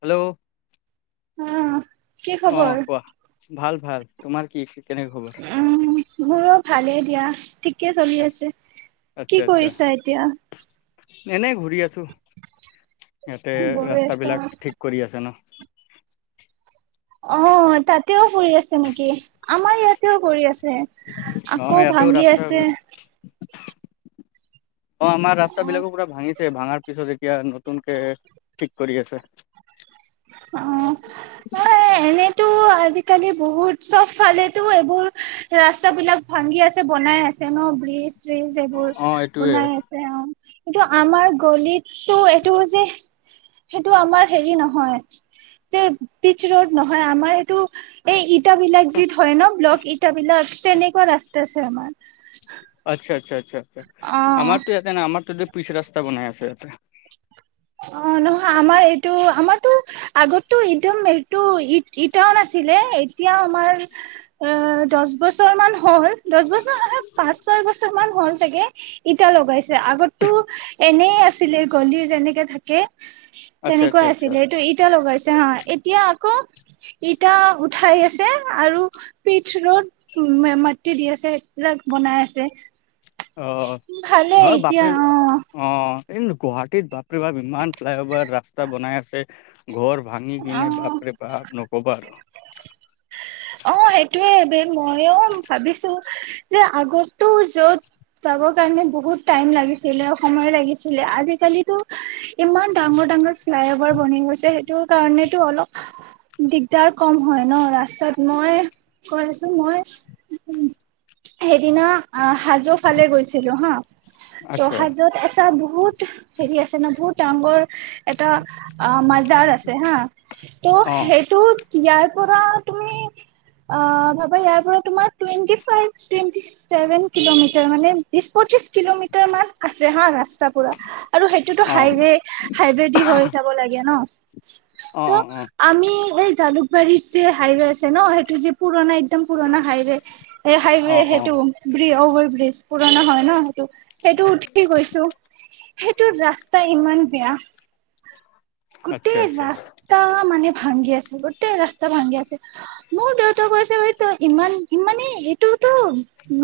Hello উম অ কোৱা ভাল ভাল তোমাৰ কি কেনেক খবৰ ভালে দিয়া ঠিক আচ্ছা আচ্ছা এতিয়া এনে ঘূৰি আছো ইয়াতে বহি ৰাস্তা আছা বিলাক ঠিক কৰি আছে ন অ তাতেও কৰি আছে নেকি আমাৰ ইয়াতেও কৰি আছে অ আকৌ ইয়াতো ভাঙি ৰাস্তা আছে অ আমাৰ ৰাস্তা বিলাকো পুৰা ভাঙিছে ভাঙাৰ পিছত এতিয়া নতুনকে ঠিক কৰি আছে অ ম এনেই এনেটো আজিকালি বহুত চব ফালেতো এইবোৰ ৰাস্তা বিলাক ভাগি আছে বনাই আছে ন ব্ৰিজ সেইবোৰ অ এইটোয়ে বনাই আছে অ এইটো আমাৰ গলিতটো এইটো যে সেইটো আমাৰ হেৰি নহয় যে পিচ ৰ'দ নহয় আমাৰ এইটো এই ইতা বিলাক যি হয় ন ব্লগ ইটা বিলাক তেনেকুৱা ৰাস্তা আছে আমাৰ আচ্ছা আচ্ছা আচ্ছা আচ্ছা আমাৰতো অ ইয়াতে ন আমাৰতো যে পিছ ৰাস্তা বনাই আছে [unintelligible] অ নহয় আমাৰ এইটো আমাৰতো আগতটো একদম এইটো ই ইটাও নাছিলে এতিয়া আমাৰ অ দহ বছৰ মান হল দহ বছৰ পাঁচ ছয় বছৰ মান হল চাগে ইটা লগাইছে আগতটো এনেই আছিলে গলি যেনেকে থাকে আচ্ছা তেনেকুৱা আচ্ছা আচ্ছা আছিল সেইটো ইটা লগাইছিল হা এতিয়া আকৌ ইটা উঠাই আছে আৰু পিঠছ ৰ'দ মাটি দি আছে সেইবিলাক বনাই আছে অ ভালে নহ এতিয়া বাপৰে অ অ এই গুৱাহাটীত বাপৰে বাব বিমান ফ্লাইঅভাৰ ৰাস্তা বনাই আছে ঘৰ ভাঙি অ কিনে বাপৰে বাপ নকবা আৰু অ সেইটোয়ে মইও ভাবিছো যে আগতো য'ত যাব কাৰণে বহুত টাইম লাগিছিলে সময় লাগিছিলে আজিকালি ইমান ডাঙৰ ডাঙৰ ফ্লাই অভাৰ বনি গৈছে সেইটো কাৰণেতো অলপ দিগদাৰ কম হয় ন ৰাস্তাত মই কৈ আছো মই সেইদিনা হাজো ফালে গৈছিলো হা ত আচ্ছা হাজোত আছা বহুত বহুত হেৰি আছে ন বহুত ডাঙৰ এটা অ মাজাৰ হা ত' অ', সেইটো ইয়াৰ পৰা তুমি অ ভাবা ইয়াৰ পৰা তোমাৰ twenty five twenty seven kilometre মানে বিশ, পঁচিশ কিলোমিটাৰ মান আছে হা ৰাস্তা পুৰা আৰু সেইটোতো অ', হাইৱে হাইৱবেদি হৈ যাব লাগে ন অ', ত অ', অ', আমি এই জালুকবাৰীত যে হাইৱে আছে ন সেইটো যে পুৰণা একদম পুৰণা হাইৱে এই হাইৱে অ', অ সেইটো বি ঔ বিজ পুৰণা হয় ন সেইটো সেইটো উঠি গৈছো সেইটো ৰাস্তা ইমান বেয়া আচ্ছা, গোটেই আচ্ছা, ৰাস্তা মানে ভাংগি আছে গোটেই ৰাস্তা ভাংগি আছে মোৰ দেউতাক কৈছে এইটো ইমান ইমানে এইটোতো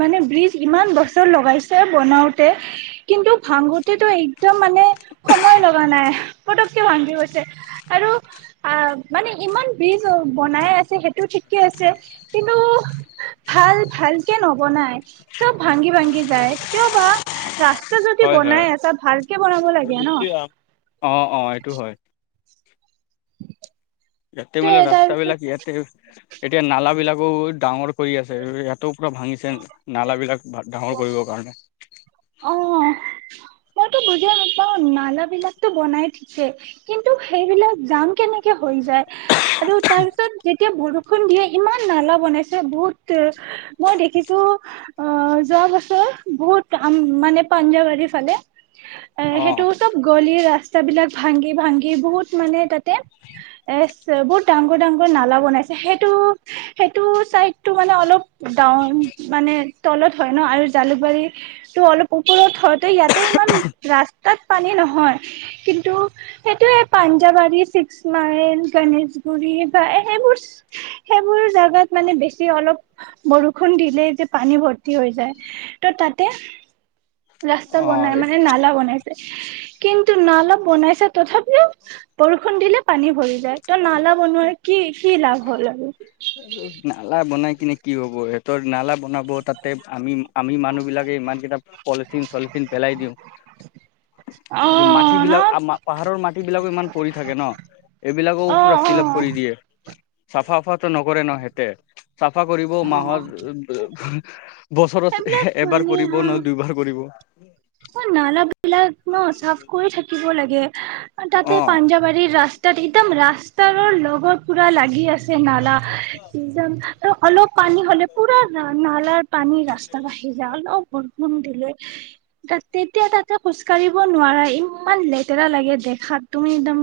মানে ব্ৰিজ ইমান বছৰ লগাইছে বনাওতে কিন্তু ভাঙোতেতটো একদম মানে সময় লগা নাই পটককে ভাংগি গৈছে ছে আৰু আহ মানে ইমান ব্ৰীজ বনাই আছে সেইটো ঠিকে আছে কিন্তু ভাল ভালকে নবনাই চব ভাংগি ভাংগি যায় কিয় বা ৰাস্তা যদি হয়, হয়। বনাই আছে ভালকে বনাব আৰু লাগে ন গুচি যাম। অ', অ', এইটো হয়, ইয়াতে ত মানে ৰাস্তা তাৰ বিলাক ইয়াতে এতিয়া নালা বিলাকো ডাঙৰ কৰি আছে ইয়াতে পুৰা ভাঙিছে নালা বিলাক বাট ডাঙৰ কৰিবৰ কাৰণে অ মইতো বুজিয়ে নাপাও নালা বিলাকতো বনাই থিকে কিন্তু সেইবিলাক জাম কেনেকে হৈ যায় আৰু তাৰ পিছত যেতিয়া বৰষুণ সন্ধিয়া ইমান নালা বনাইছে বহুত মই দেখিছো অ যোৱা বছৰ বহুত কাম মানে পাঞ্জাবাৰী ফালে এ অ', সেইটো চব গলিৰ ৰাস্তা স্তাবিলাক ভাংগি ভাংগি বহুত মানে তাত তে এ চ বহুত ডাংগৰ ডাংৰ নালা বনাইছে সেইটো সেই টু চাই টো মানে অলপ ডাওন মানে তলত হয় ন আৰু জালুকবাৰী ত অলপ ওপৰত হওতে ইয়াতে ইমান ৰাস্তাত পানী নহয় কিন্তু সেইটে পাঞ্জাৱাৰী ছিক্স মাইল গণেশগুৰি বা সেইবোৰ সেইবোৰ জেগাত মানে বেছি অলপ বৰষুণ দিলেই যে পানী ভৰ্তি হৈ যায় ত' তাতে ৰাস্তা অ', বনাই মানে নালা বনাইছে কিন্তু নালা বনাইছে তথাপিও বৰষুণ দিলে। পানী ভৰি যায় ত নালা বনোৱাৰ কি কি লাভ হ'ল আৰু নালা বনাই কিনে কি হব সিহতৰ নালা বনাব তাতে আমি আমি মানুহ বিলাকে ইমান কেইটা পলিথিন চলিথিন পেলাই দিওঁ। অ আৰু ন মাটিবিলাক আমা পাহাৰৰ মাটি বিলাকো ইমান পৰি থাকে ন এইবিলাকো অ পুৰা অ ফিল আপ কৰি দিয়ে চাফা চাফাটো নকৰে ন হেতে চাফা কৰিব অ মাহৰ বছৰত এইবিলাক এবাৰ কৰিব নহয় দুইবাৰ কৰিব অ নালা এইবিলাক ন চাফ কৰি থাকিব লাগে। তাতে অ পাঞ্জাবাৰীৰ ৰাস্ত - তাত একদম ৰাস্তাৰো লগত পুৰা লাগি আছে। নালা আৰু অলপ পানী হ'লে পুৰা নালাৰ পানী ৰাস্তা বাঢ়ি যায়। অলপ বৰষুণ দিলে। নাই। তাত তেতিয়া তাত। তই খোজ - কাৰিব নোৱাৰা ইমান লেট। লেটেৰা লাগে দেখাত। তুমি একদম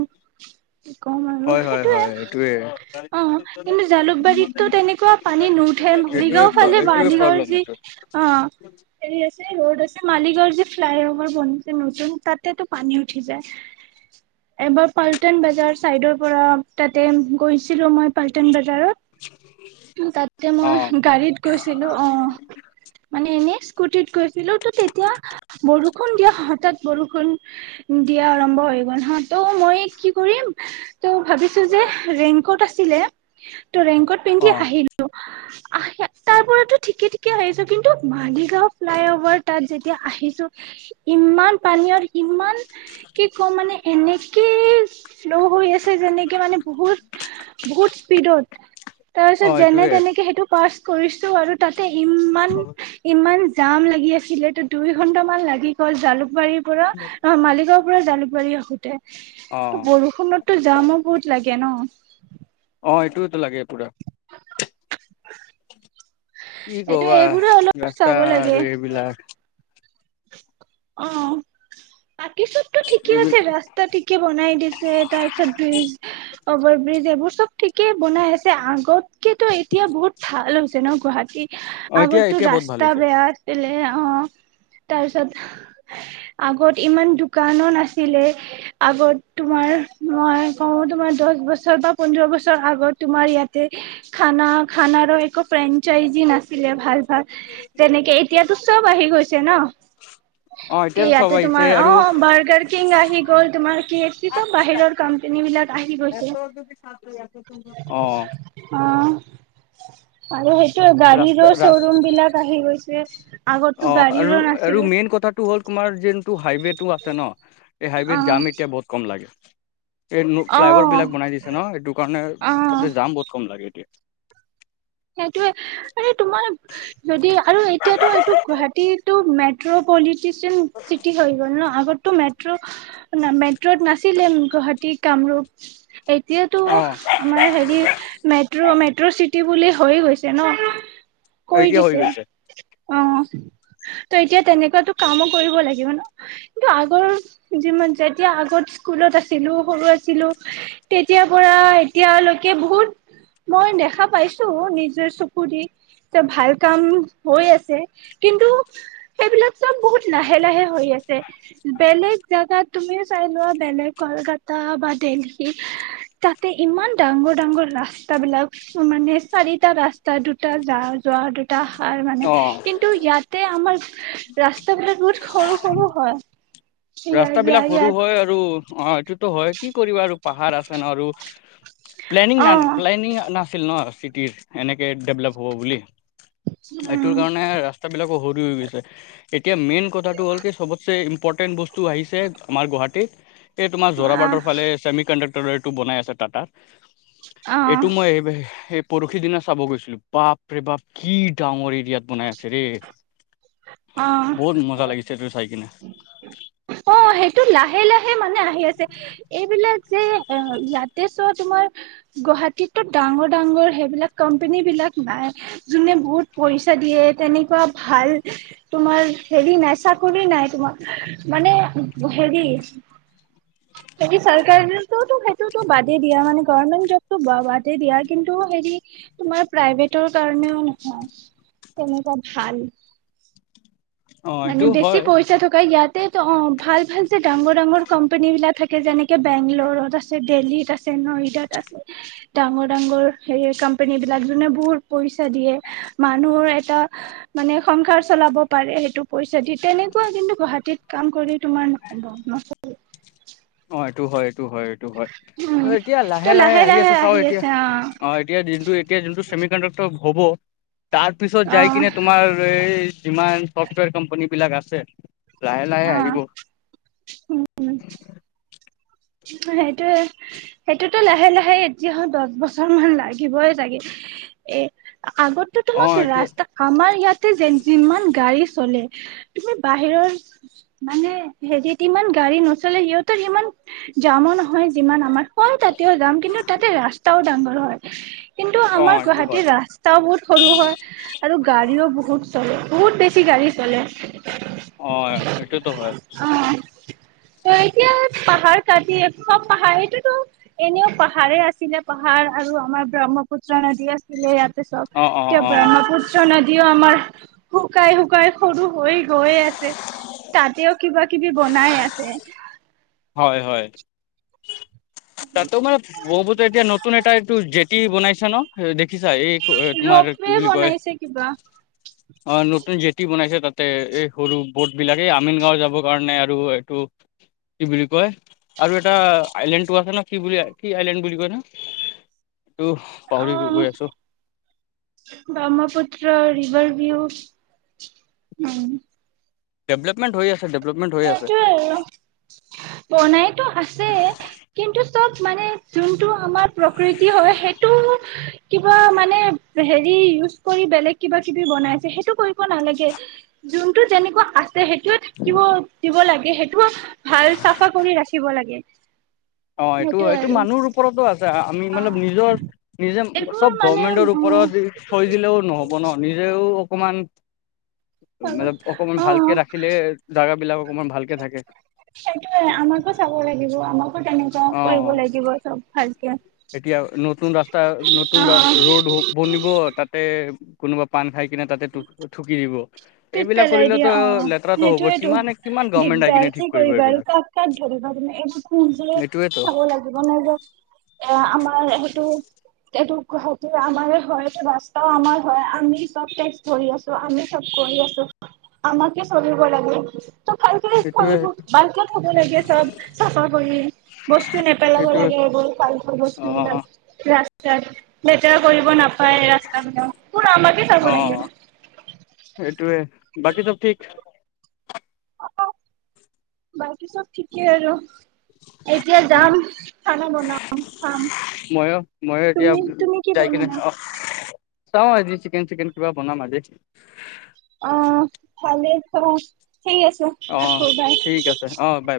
কি কম আৰু হয় হয় সেইটয়ে হয় এইটোৱে অ' কিন্তু জালুকবাৰীতটো তেনেকুৱা পানী নুঠে। এইটোৱে মালিগাঁও ফালে এইটোৱে মালিগাঁওৰ প্ৰব্লেম যি এইটো অ' হেৰি আছে ৰোদ আছে মালিগাঁও। ফ্লাইভাৰ যে বনাইছে নতুন তাতেটো পানী উঠি যায়। এবাৰ পল্টন বজাৰ চাইডৰ পৰা তাতে গৈছিলো মই পল্টন বজা- হা তাতে অ মই গাড়ীত গৈছিলো অ' মানে এনে। স্কুটিত গৈছিলো তো তেতিয়া। বৰষুণ দিয়া হঠাৎ বৰষুণ দিয়া আৰম্ভ হৈ গ'ল হা তো মই কি কৰিম। ত' ভাবিছো যে ৰেংকোট আছে। ছিলে। ত' ৰেংকোট পিন্ধি অ আহিলো। আহে তাৰ পৰাতো ঠিকে ঠিকে আহিছো কিন্তু মালিগাঁও ফ্লাই অভাৰ তাত যেতিয়া আহিছো। ইমান পানীয়ত ইমান কি কম মানে এনেকে শ্ল' হৈ আছে যেনেকে মানে বহুত বহুত স্পীডত। অ তাৰপিছত যেনে এইটোৱে তেনেকে সেইটো বাছ। কৰিছো আৰু তাত। ইমান-ইমান। যাম লাগি আছিল তো দুই। এঘণ্টা মান লাগি গ'ল জালুকবাৰী - ৰ' পৰা অ মালিগাঁও। পৰা জালুকবাৰী আহোঁতে। অ ত বৰষুণতো যামো বহুত লাগে ন। [inaudible] অ এইটোতো লাগে পুৰা। কি এইটো কবা এইবোৰে অলপ ৰাস্তা চাব লাগে আৰু এইবিলাক। অ' তাত। বাকী চবটো ঠিকে আছে এইবিলাক ৰাস্তা ঠিকে বনাই দিছে তাৰ পিছত ব্ৰিজ আ। অভাৰব্ৰিজ এইবোৰ চব। ঠিকেই বনাই আছে আগতকেটো এতিয়া বহুত ভাল হৈছে। যেনো গুৱাহাটীত অ এতিয়া আগতো এতিয়া বহুত ভাল ৰাস্তা হৈছে বেয়া আছিলে অ তাৰপিছত আগত ইমান দোকানো নাছিলে, আগত তোমাৰ মই কওঁ তোমাৰ দহ বছৰ বা পোন্ধৰ বছৰ আগত তোমাৰ ইয়াতে খানা-খানাৰোঁ একো ফ্ৰেণ্ চ ইজি নাছিল [unintelligible] নাছিলে ভাল-ভাল, তেনেকে এতিয়াতো চব আহি গৈছে ন? অ কি এতিয়া চব ইয়াতে আহিছে তোমাৰ, আৰু অ বাৰ্গাৰ কিং আহি গ'ল তোমাৰ কে এফচী টো বাহিৰৰ কোম্পানী বিলাক আহি গৈছে- [unintelligible] অ অ আৰু সেই সেইটো ৰাস্তা গাড়ীৰো ৰাস শ'ৰুম বিলাক আহি গৈছে চছ [unintelligible] অ আৰু আৰু মেইন কথাটো হ'ল তোমাৰ যোনটো হাইৱে টো আছে ন? এই হাইৱেত জাম এতিয়া বহুত কম লাগে। এই ন অ অ ফ্লাই অভাৰ বিলাক বনাই দিছে ন, এইটো কাৰণে অ তাতে জাম বহুত কম লাগে। [unintelligible] সেইটোৱে ম তোমাৰ যদি, আৰু এতিয়াতো এইটো গুৱাহাটী টো মেট্ৰ'পলিট চিঠি হৈ গল ন, আগতে টো মেট্ৰ'--মেট্ৰত নাছিলে গুৱাহাটী কামৰূপ, এতিয়াতো অ আমাৰ হেৰি মেট্ৰ'-মেট্ৰ' চিটি বুলি হৈ গৈছে ন। কৈ এতিয়া হৈ দিছে গৈছে। অ ত এতিয়া তেনেকুৱাতো কামো কৰিব লাগিব ন? কিন্তু আগৰ যি যেতিয়া আগত স্কুলত আছিলো, সৰু আছিলো তেতিয়াৰ পৰা এতিয়ালৈকে বহুত মই দেখা পাইছো অ নিজৰ চকুদি, যে ভাল কাম হৈ আছে, কিন্তু সেইবিলাক চব বহুত লাহে-লাহে হৈ আছে, বেলেগ জোগাত তুমিও চাই লোৱা বেলেগ কলকাতা বা দেল্লীহি তাতে ইমান ডাঙৰ-ডাঙৰ ৰাস্তা বিলাক মানে চাৰিটা ৰাস্তা দুটা যা যোৱাৰ দু এ স মানে অ কিন্তু ইয়াতে আমাৰ ৰাস্তা বিলাক বহুত সৰু-সৰু হয়। ইয়া ৰাস্তা ইয়া বিলাক সৰু ইয়াত হয় আৰু, অ' এইটো টো হয় কি কৰিবা আৰু পাহাৰ আছে ন আৰু, প্লেনিং অ প্লেনিং নাছিল ন চিটিৰ এনেকে ডেভলপ হ'ব বুলি এইটোৰ উম কাৰণে ৰাস্তা বিলাকো বহুত হৈ গৈছে এতিয়া এতিয়া মেইন কথাটো হ'ল কি চবতচে ইনপটেন এইটো আহিছে আমাৰ গুৱাহাটীত এই তোমাৰ জোৰা বাৰ্ৰ আহ ফালে চমি কণ্ডাক্ ৰে টো বনাই আছে টাটাত অ এইটো মই পৰহি দিনা চাব গৈছিলো বাপ ৰে বাপ কি ডাঙৰ এৰিয়াত বনাই আছে অ বহুত মজা লাগিছে এইটো চাই কিনে অ সেইটো লাহে লাহে মানে আহি আছে এইবিলাক যে ইয়াতে চোৱা তোমাৰ গুৱাহাটীতো ডাঙৰ ডাঙৰ সেইবিলাক কোম্পনী বিলাক নাই যোনে বহুত পইচা দিয়ে তেনেকুৱা ভাল তোমাৰ হেৰি নাই চাকৰি নাই তোমাৰ মানে হেৰি চৰকাৰো সেইটো বাদেই দিয়া মানে গমেন্ট জবটো বাদেই দিয়া কিন্তু হেৰি তোমাৰ প্ৰাইভেটৰ কাৰণেও নহয় তেনেকোৱা ভাল অ মানে এইটো বেছি হয় পইচা থকা ইয়াত তে অ ভাল ভাল ডাঙৰ ডাঙৰ কম্পানী বিলাকে যেনেকে বেংলত আছে দেহ্লীত আছে নয়দাত আছে ডাঙৰ ডাঙৰ হেৰি কোম্পনী বিলাক যোনে বহুত পইচা দিয়ে মানুহৰ এটা মানে সংসাৰ চলাব পাৰে সেইটো পইচা দি তেনেকুৱা কিন্তু গুৱাহাটীত কাম কৰি তোমাৰ নহব ন এই টো হয় এইটো হয় এইটো হয় উম এতিয়া লাহে লাহে আহি আছে চাও এতিয়া অ এতিয়া যিটো এতিয়া যোনটো চেমি কণ্ডাক্টৰ হ'ব তাৰ পিছত অ যাই কিনে তোমাৰ এই যিমান চফ্টৱেৰ কোম্পানী বিলাক আছে লাহে অ লাহে আহিব সেইটোয়ে সেইটোতো লাহে লাহে এতিয়াাহ দহ বছৰ মান লাগিবই চাগে এ আগতে অ তোমাক এতিয়া ৰাস্তা আমাৰ ইয়াতে যে যিমান গাড়ী চলে তুমি বাহিৰৰ মানে হেৰিত ইমান গাড়ী নচলে সিহঁতৰ ইমান যাম নহয় যিমান আমাৰ হয় তাতেও যাম কিন্তু তাতে ৰাস্তা তাও ডাঙৰ হয় কিন্তু অ আমাৰ এইটো হয় গুৱাহাটীৰ ৰাস্তাও বহুত সৰু হয় আৰু গাড়ীও বহুত চলে বহুত বেছি গাড়ী চলে অ এইটোটো হয় অ ত এতিয়া পাহাৰ কাটি সব পাহাৰ এইটোতো এনেও পাহাৰেই আছিলে পাহাৰ আৰু আমাৰ ব্ৰহ্মপুত্ৰ নদী আছিলে ইয়াত চব অ অ এতিয়া অ ব্ৰহ্মপুত্ৰ নদীও আমাৰ শুকাই শুকাই সৰু হৈ গৈ আছে তাতেও কিবা কিবি বনাই আছে হয় হয় তাতো মানে বৰষুণটো এতিয়া ন নতুন এটা এইটো জেতি বনাইছে ন দেখ দেখিছা এই তোমাৰ ৰপৱে কি বুলি কয় বনাইছে কিবা অ নতুন জেটি বনাইছে তাত তে এই সৰু বট বিলাকে এই আমিন গাঁও যাবৰ কাৰণে আৰু এইটো কি বুলি কয় আৰু এটা আইলেণ্ড টো আছে ন কি বুলি কি আইলণ্ড বুলি কয় এইটো অ পাহৰি গৈ আছো ব্ৰহ্মপুত্ৰ ৰিভাৰ ভিও উম ডেভেলপমেণ্ট হৈ আছে ডেভেলপমেণ্ট হৈ আছে সেইটোৱে আৰু বনাইতো আছে কিন্তু চব মানে যোনটো আমাৰ প্ৰকৃতি হয় সেইটো কিবা মানে হেৰি ইউজ কৰি বেলেগ কিবা কিবি বনাইছে সেইটো কৰিব নালাগে যোনটো তেনেকুৱা সেইটোয়ে থাকিব দিব লাগে সেইটো কিবা ভাল কৰি ৰাখিব লাগে অ এইটো সেইটোয়ে এইটো আৰু মানুহৰ ওপৰতো আছে আমি অ মানল নিজৰ নিজে এইবোৰ চব মানে গভমেন্টৰ উম ওপৰত থৈ দিলেও নহব ন নিজেও অকমান মানে অকমান অ ভালকে ৰাখিলে জাগা বিলাক অকমান ভালকে থাকে সেইটোয়ে আমাকো চাব লাগিব আমাক তেনেকুৱা অ অ কৰিব লাগিব চব ভালকে এতিয়া নতুন ৰাস্তা নতুন অ ৰ'দ বনিব তাতে কোনোবা পান খাই কিনে তাতে থুকি দিব পিট এইবিলাক পেলাই দিয়ে কৰিলেতো অ লেতেৰাটো হ'ব সেইটোয়েটো কিমানে কিমান গভমেন্ট আহি দিগদাৰ কিনে ঠিক কি কৰিব কৰিবা আৰু এইবিলাক কাক কাক ধৰিবা তুমি এইবোৰ খুলিযে এইটোৱেতো চাব লাগিব নিজে এ আমাৰ সেইটো এইটো সেটো আমাৰ হয় এই ৰাস্তাও আমাৰ হয় আমি চব টেক্স ভৰি আছো আমি চব কৰি আছো আমাকে চলিব লাগে ভালকে এইটোৱে ভালকে থব লাগে চব চাফা কৰি বস্তু নেপেলাব এইটোৱে লাগে এইবোৰ ভালক অ বস্তুবিলাক লেতেৰা কৰিব নাপায় হয় ৰাস্তা বিলাক সেইবোৰ আমাকে চাব লাগিব সেইটোয়ে বাকী চব ঠিক। বাকী চব ঠিকেই আৰু। এতিয়া যাম খানা বনাম খাম ময়ো ময়ো এতিয়া তুমি-তুমি কি বনাবা? চাও আজি চিকেন-চিকেন কিবা বনাম আজি। অ', ভালেই খোৱা। ঠিক আছে অ ৰাখো ঠিক বাই। আছে অ বাই বাই